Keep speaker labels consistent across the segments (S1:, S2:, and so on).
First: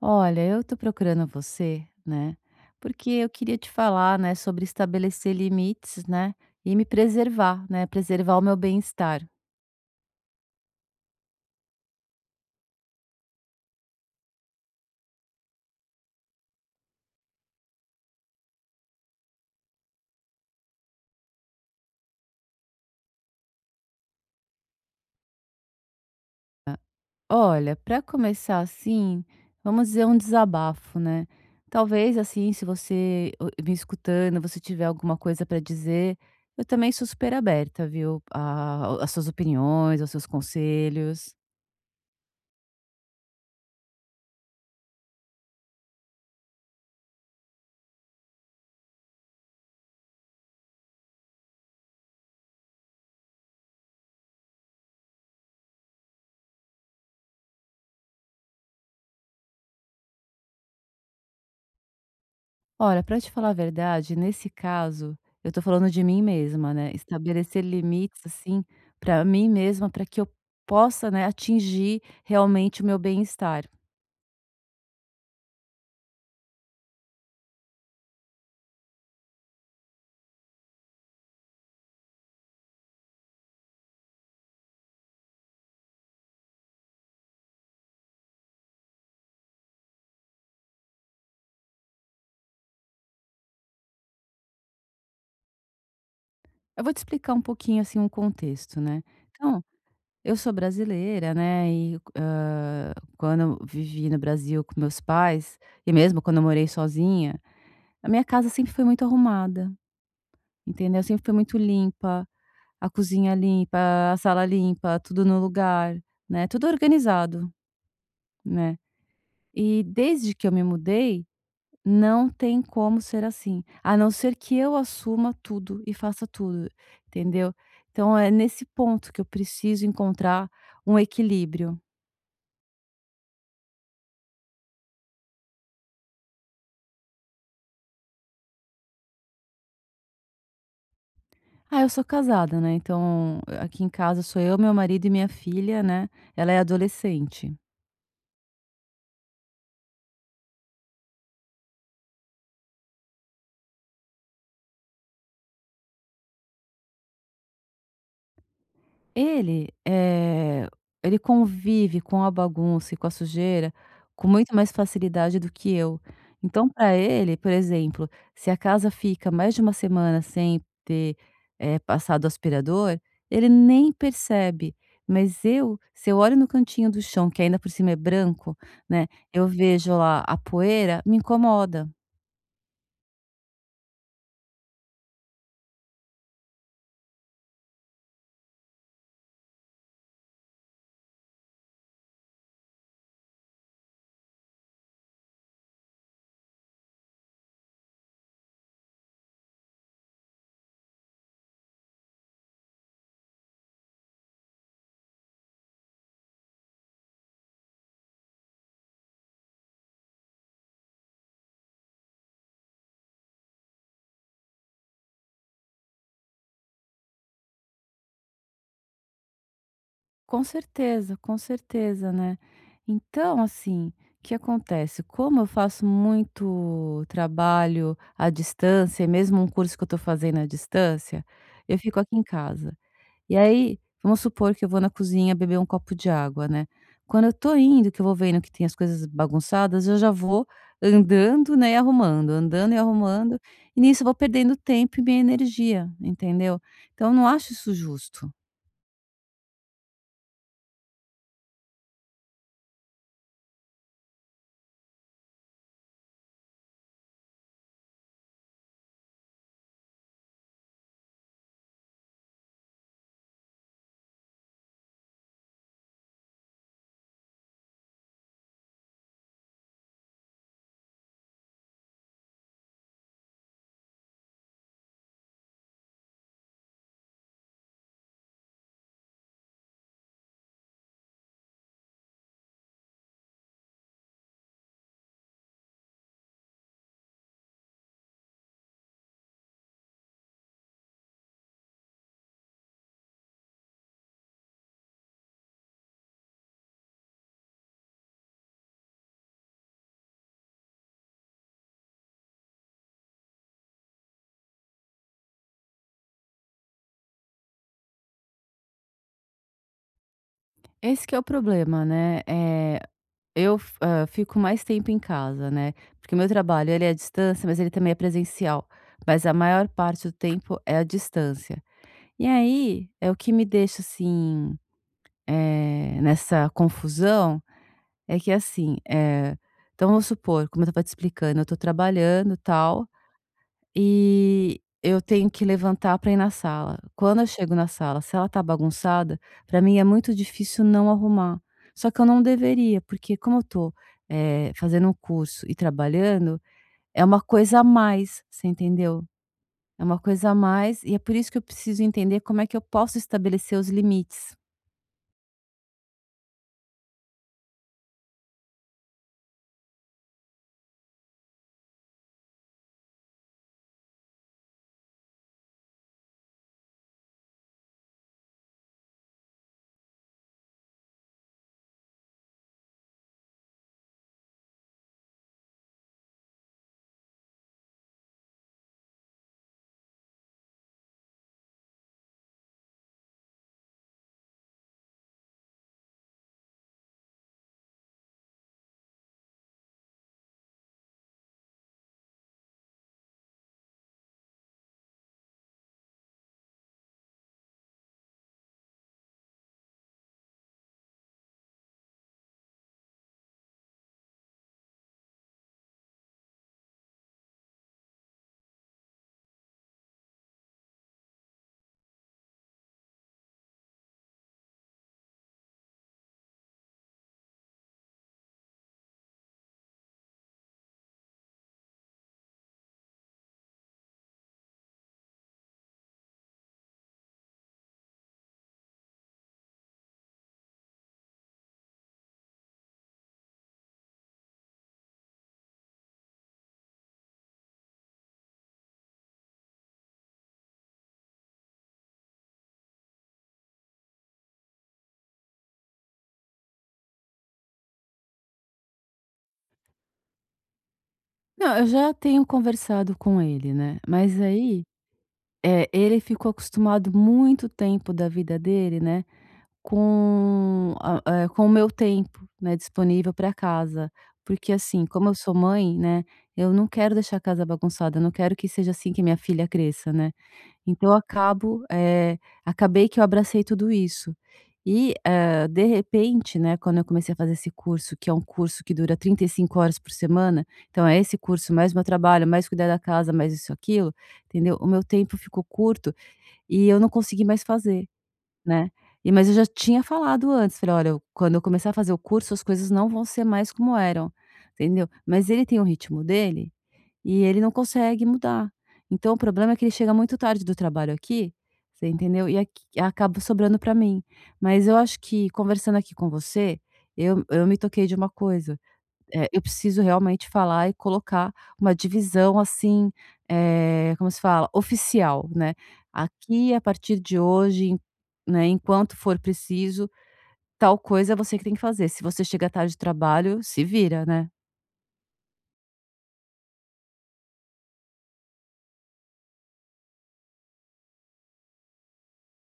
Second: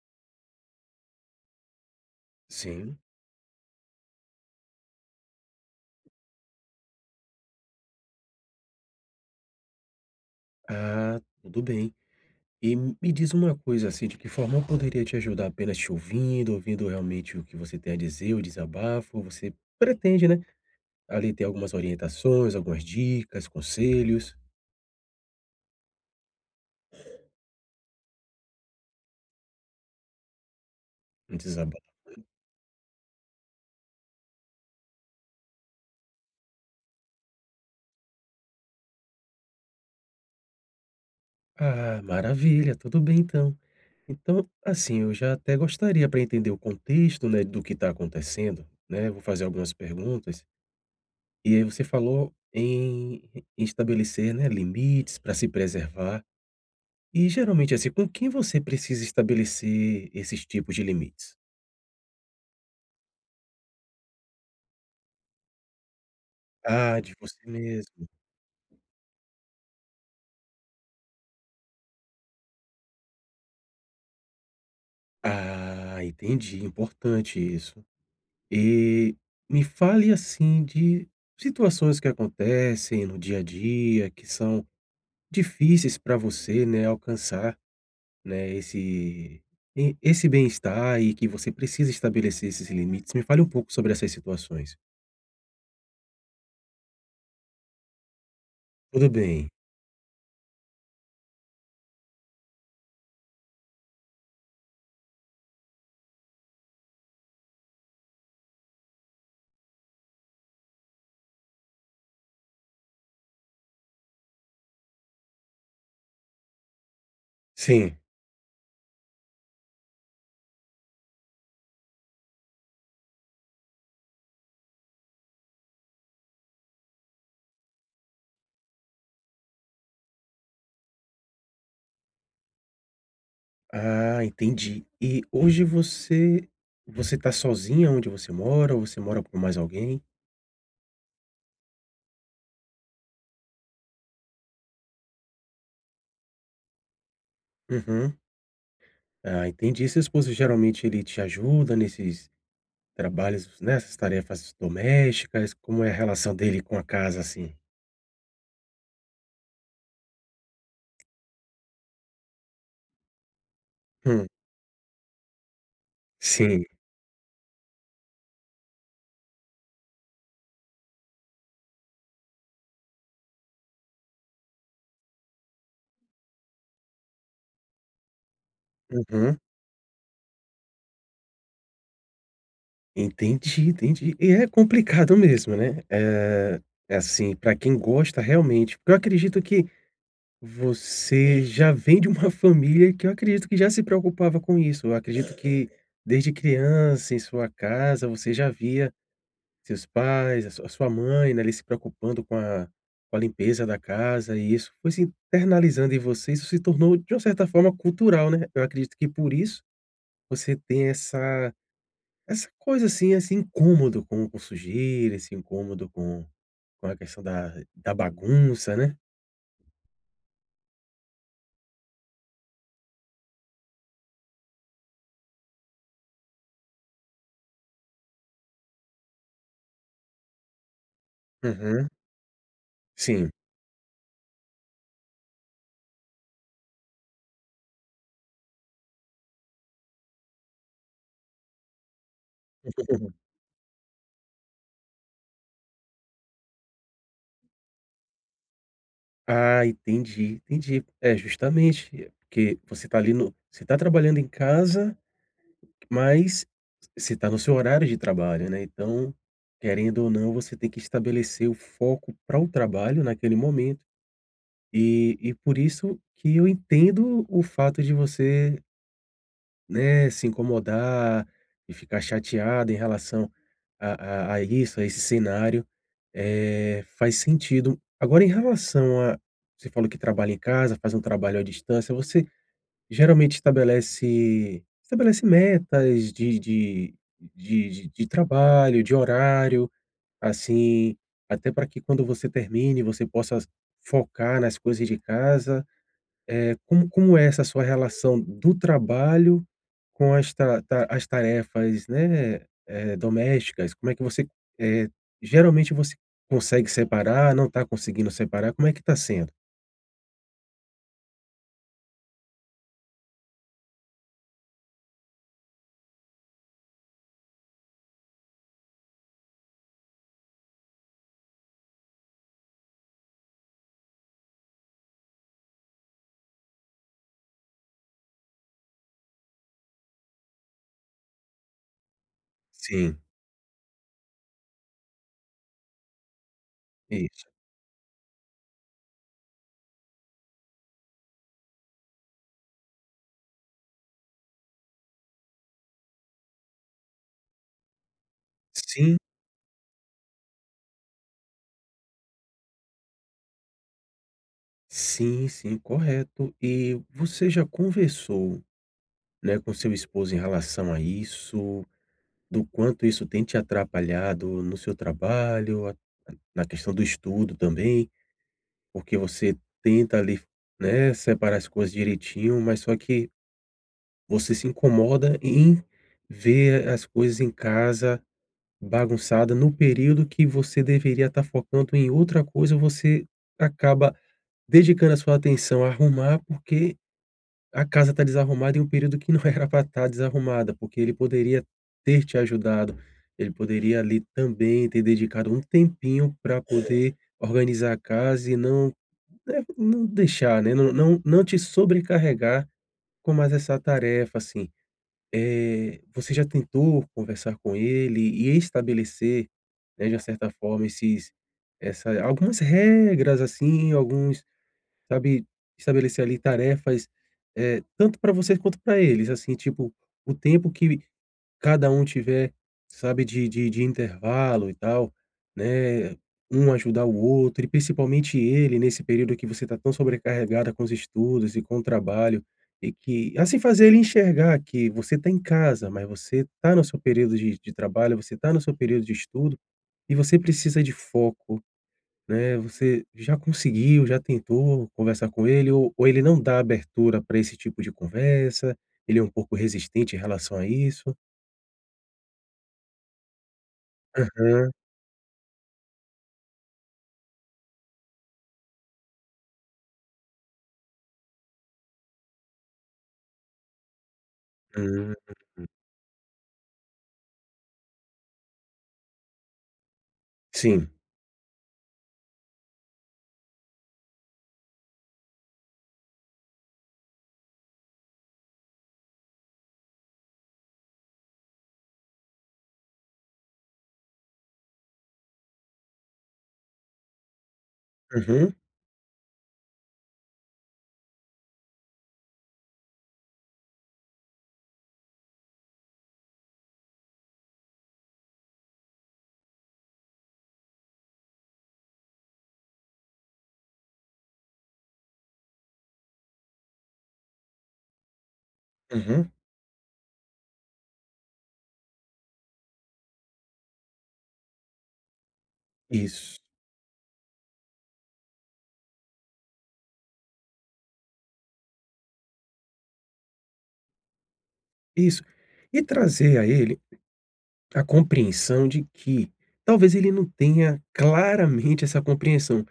S1: Olha, eu tô procurando você, né?
S2: Sim.
S1: Porque eu queria te falar, né, sobre estabelecer limites, né, e me preservar, né, preservar o meu bem-estar.
S2: Ah, tudo bem. E me diz uma coisa, assim, de que forma eu poderia te ajudar apenas te ouvindo, ouvindo realmente o que você tem a dizer, o desabafo? Você pretende, né, ali ter algumas orientações, algumas dicas, conselhos,
S1: Olha, para começar assim, vamos dizer um desabafo, né?
S2: um desabafo.
S1: Talvez assim, se você me escutando, você tiver alguma coisa para dizer, eu também sou super aberta, viu? Às suas opiniões, aos seus conselhos.
S2: Ah, maravilha, tudo bem então. Então, assim, eu já até gostaria para entender o contexto, né, do que está acontecendo, né? Vou fazer algumas perguntas. E aí você falou em estabelecer, né, limites para se preservar. E geralmente, assim, com quem você precisa estabelecer esses tipos de limites?
S1: Olha, para te falar a verdade, nesse caso, eu tô falando de mim mesma, né,
S2: Ah, de você
S1: estabelecer
S2: mesmo.
S1: limites, assim, para mim mesma, para que eu possa, né, atingir realmente o meu bem-estar.
S2: Ah, entendi, importante isso. E me fale assim de situações que acontecem no dia a dia, que são difíceis para você, né, alcançar, né, esse esse bem-estar e que você precisa estabelecer esses limites. Me fale um pouco sobre essas situações.
S1: Eu vou te explicar um pouquinho, assim, um contexto, né.
S2: Tudo bem.
S1: Então, eu sou brasileira, né, e, quando eu vivi no Brasil com meus pais, e mesmo quando eu morei sozinha, a minha casa sempre foi muito arrumada, entendeu, sempre foi muito limpa. A cozinha limpa, a sala limpa, tudo no lugar, né, tudo organizado,
S2: Sim.
S1: né. E desde que eu me mudei, não tem como ser assim, a não ser que eu assuma tudo e faça tudo, entendeu. Então é nesse ponto que eu preciso encontrar um equilíbrio.
S2: Ah, entendi. E hoje você tá sozinha onde você mora ou você mora com mais alguém?
S1: Ah, eu sou casada, né, então aqui em casa sou eu, meu marido e minha filha, né, ela é adolescente.
S2: Uhum. Ah, entendi. Seu esposo geralmente ele te ajuda nesses trabalhos, nessas tarefas domésticas? Como é a relação dele com a casa, assim?
S1: Ele, eh, ele convive com a bagunça e com a sujeira
S2: Hum,
S1: com muito mais facilidade do que eu.
S2: sim.
S1: Então, para ele, por exemplo, se a casa fica mais de uma semana sem ter, passado aspirador, ele nem percebe. Mas eu, se eu olho no cantinho do chão, que ainda por cima é branco, né,
S2: Uhum.
S1: eu vejo lá a poeira, me incomoda.
S2: Entendi, entendi. E é complicado mesmo, né? É, é assim, para quem gosta realmente, porque eu acredito que você já vem de uma família que eu acredito que já se preocupava com isso. Eu acredito que desde criança, em sua casa, você já via seus pais, a sua mãe, né, ali se preocupando com a limpeza da casa e isso foi se internalizando em você, isso se tornou de uma certa forma cultural, né. Eu acredito que por isso você tem essa coisa assim, esse incômodo com sujeira, esse incômodo com a questão da bagunça, né.
S1: Com certeza, né. Então, assim, o que acontece, como eu faço muito trabalho à distância, e mesmo um curso que eu estou fazendo à distância, eu
S2: Uhum.
S1: fico aqui em casa.
S2: Sim.
S1: E aí, vamos supor que eu vou na cozinha beber um copo de água, né. Quando eu estou indo, que eu vou vendo que tem as coisas bagunçadas, eu já vou andando, né, e arrumando, andando e arrumando, e nisso eu vou perdendo tempo e minha energia, entendeu. Então eu não acho isso justo.
S2: Ah, entendi, entendi. É, justamente, é porque você está ali no você está trabalhando em casa, mas você está no seu horário de trabalho, né, então, querendo ou não, você tem que estabelecer o foco para o trabalho naquele momento, e por isso que eu entendo o fato de você, né, se incomodar e ficar chateado em relação a isso, a esse cenário, faz sentido. Agora em relação a você falou que trabalha em casa, faz um trabalho à distância, você geralmente estabelece metas de trabalho, de horário, assim, até para que quando você termine, você possa focar nas coisas de casa? Como é essa sua relação do trabalho com as ta ta as tarefas, né, domésticas? Como é que você, eh, geralmente você consegue separar, não está conseguindo separar, como é que está sendo?
S1: Esse que é o problema, né, fico mais tempo em casa, né, porque o meu trabalho ele é à distância, mas ele também é presencial, mas a maior parte do tempo é à distância. E aí, é o que me deixa, assim, nessa confusão, é que assim, então vamos supor, como eu estava te explicando, eu estou trabalhando, tal,
S2: Sim,
S1: e eu tenho que levantar para ir na sala. Quando eu
S2: isso.
S1: chego na sala, se ela tá bagunçada, para mim é muito difícil não arrumar. Só que eu não deveria, porque como eu tô, fazendo um curso e trabalhando, é uma coisa a mais, você
S2: Sim,
S1: entendeu? É uma coisa a mais e é por isso que eu preciso entender como é que eu posso estabelecer os limites.
S2: sim, sim, correto. E você já conversou, né, com seu esposo em relação a isso? Do quanto isso tem te atrapalhado no seu trabalho, a na questão do estudo também? Porque você tenta ali, né, separar as coisas direitinho, mas só que você se incomoda em ver as coisas em casa bagunçada no período que você deveria estar focando em outra coisa, você acaba dedicando a sua atenção a arrumar, porque a casa está desarrumada em um período que não era para estar desarrumada, porque ele poderia ter te ajudado, ele poderia ali também ter dedicado um tempinho para poder organizar a casa e não é, não deixar, né, não te sobrecarregar com mais essa tarefa, assim. Você já tentou conversar com ele e estabelecer, né, de uma certa forma, esses essa algumas regras, assim, alguns sabe, estabelecer ali tarefas, tanto para vocês quanto para eles, assim, tipo, o tempo que cada um tiver, sabe, de intervalo e tal, né, um ajudar o outro e principalmente ele nesse período que você está tão sobrecarregada com os estudos e com o trabalho, e que assim, fazer ele enxergar que você está em casa, mas você está no seu período de trabalho, você está no seu período de estudo, e você precisa de foco, né, você já conseguiu, já tentou conversar com ele ou ele não dá abertura para esse tipo de conversa, ele é um pouco resistente em relação a isso?
S1: Não, eu já tenho conversado com ele, né, mas aí, ele ficou acostumado muito tempo da vida dele, né. Com o meu tempo, né, disponível para casa. Porque, assim,
S2: Hum,
S1: como eu sou mãe, né, eu não quero deixar a casa bagunçada, eu não quero que seja assim que minha filha cresça, né.
S2: sim.
S1: Então eu acabo, acabei que eu abracei tudo isso. E, de repente, né, quando eu comecei a fazer esse curso, que é um curso que dura 35 horas por semana, então é esse curso, mais meu trabalho, mais cuidar da casa, mais isso, aquilo, entendeu, o meu tempo ficou curto e eu não consegui mais fazer.
S2: Uhum,
S1: Né. E mas eu já tinha falado antes, falei: "Olha, eu quando eu começar a fazer o curso as coisas não vão ser mais como eram", entendeu. Mas ele tem o ritmo dele e ele não consegue mudar. Então o problema é que ele chega muito tarde do trabalho aqui, você entendeu, e aqui acaba sobrando para mim. Mas eu acho que conversando aqui com você, eu me toquei de uma coisa,
S2: uhum.
S1: é, eu preciso realmente falar e colocar uma divisão assim, como se fala? Oficial, né.
S2: Isso,
S1: Aqui, a partir de hoje, né, enquanto for preciso, tal coisa é você que tem que fazer. Se você chega tarde do trabalho, se vira, né.
S2: isso. E trazer a ele a compreensão de que talvez ele não tenha claramente essa compreensão.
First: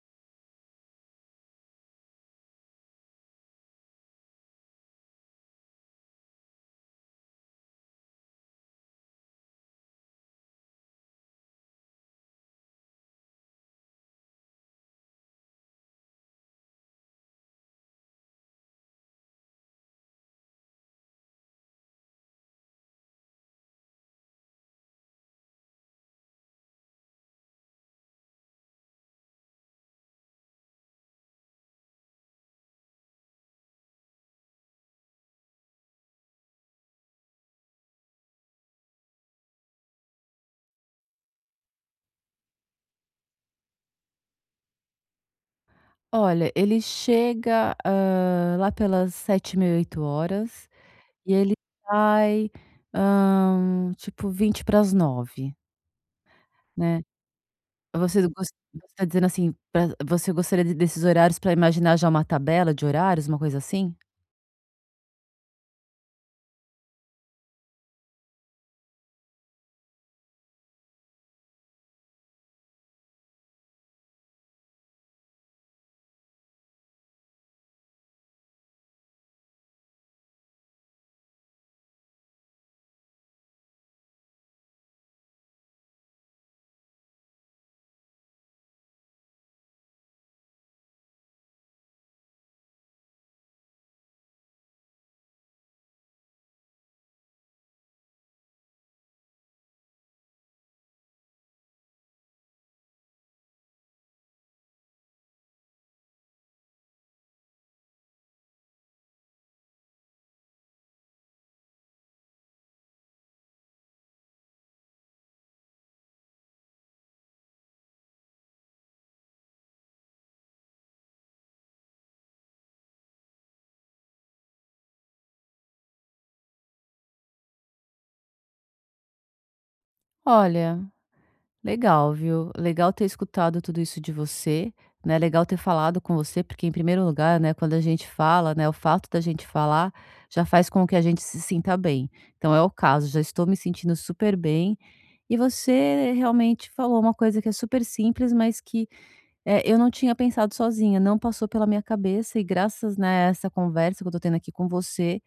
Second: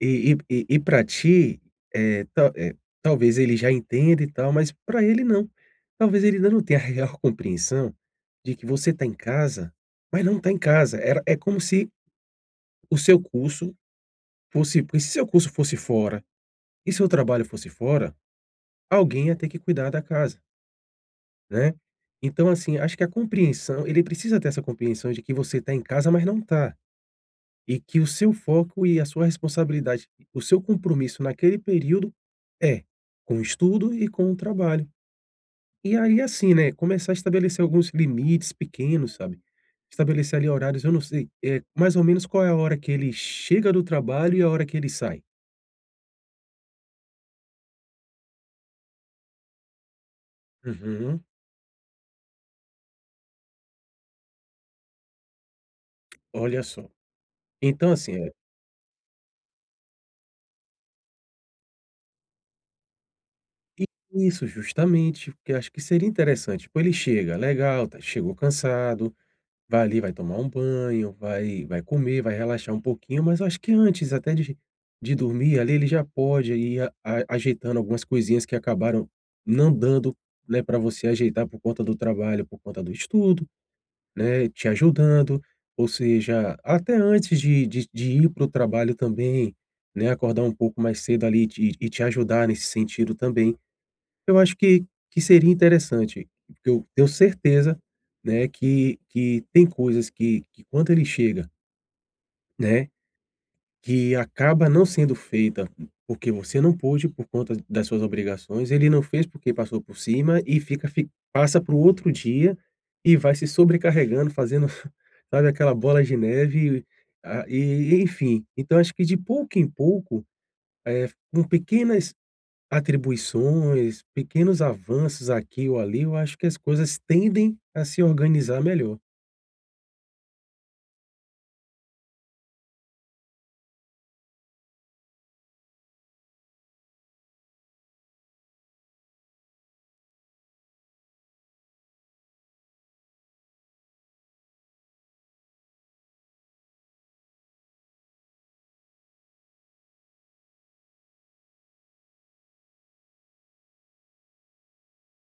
S2: E pra ti, é tal, talvez ele já entenda e tal, mas para ele não. Talvez ele ainda não tenha a real compreensão de que você está em casa, mas não está em casa. Era é como se o seu curso fosse porque se seu curso fosse fora e seu trabalho fosse fora, alguém ia ter que cuidar da casa. Né. Então, assim, acho que a compreensão, ele precisa ter essa compreensão de que você está em casa, mas não está, e que o seu foco e a sua responsabilidade, o seu compromisso naquele período é com o estudo e com o trabalho. E aí, assim, né, começar a estabelecer alguns limites pequenos, sabe. Estabelecer ali horários, eu não sei, mais ou menos qual é a hora que ele chega do trabalho e a hora que ele sai.
S1: Olha, ele chega, lá pelas 19h, 8 horas
S2: Uhum,
S1: e ele sai, tipo 20 para as 9,
S2: olha só.
S1: né.
S2: Então, assim,
S1: Você está dizendo, assim, pra você gostaria de desses horários para imaginar já uma tabela de horários, uma coisa
S2: I
S1: assim?
S2: isso, justamente, porque acho que seria interessante. Tipo, ele chega, legal, tá, chegou cansado, vai ali, vai tomar um banho, vai comer, vai relaxar um pouquinho, mas eu acho que antes até de dormir ali, ele já pode ir a ajeitando algumas coisinhas que acabaram não dando, né, pra você ajeitar por conta do trabalho, por conta do estudo, né, te ajudando, ou seja, até antes de ir para o trabalho também, né, acordar um pouco mais cedo ali e te ajudar nesse sentido também. Eu acho que seria interessante, porque eu tenho certeza, né, que tem coisas que quando ele chega, né, que acaba não sendo feita, porque você não pôde por conta das suas obrigações, ele não fez porque passou por cima e fica fi passa para o outro dia e vai se sobrecarregando, fazendo, sabe, aquela bola de neve, ah, e enfim. Então acho que de pouco em pouco, eh, com pequenas atribuições, pequenos avanços aqui ou ali, eu acho que as coisas tendem a se organizar melhor.
S1: Olha, legal, viu. Legal ter escutado tudo isso de você, né, legal ter falado com você, porque em primeiro lugar, né, quando a gente fala, né, o fato da gente falar já faz com que a gente se sinta bem. Então é o caso, já estou me sentindo super bem, e você realmente falou uma coisa que é super simples, mas que é, eu não tinha pensado sozinha, não passou pela minha cabeça e graças, né, a essa conversa que eu tô tendo aqui com você,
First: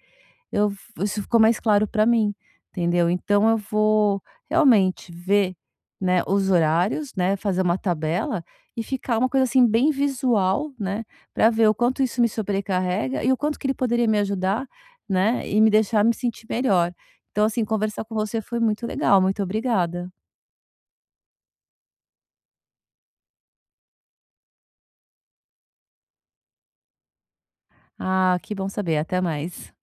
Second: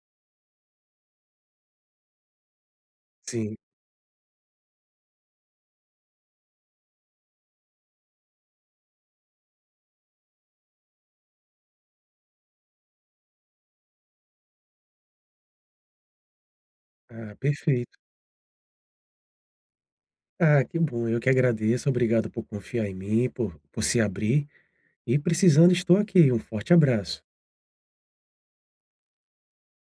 S1: eu isso ficou mais claro para mim, entendeu. Então
S2: Sim.
S1: eu vou realmente ver, né, os horários, né, fazer uma tabela e ficar uma coisa, assim, bem visual, né, para ver o quanto isso me sobrecarrega e o quanto que ele poderia me ajudar, né, e me deixar me sentir melhor.
S2: Ah,
S1: Então, assim,
S2: perfeito.
S1: conversar com você foi muito legal, muito obrigada.
S2: Ah, que bom, eu que agradeço. Obrigado por confiar em mim, por se abrir e precisando estou aqui. Um forte abraço.
S1: Ah, que bom saber, até mais.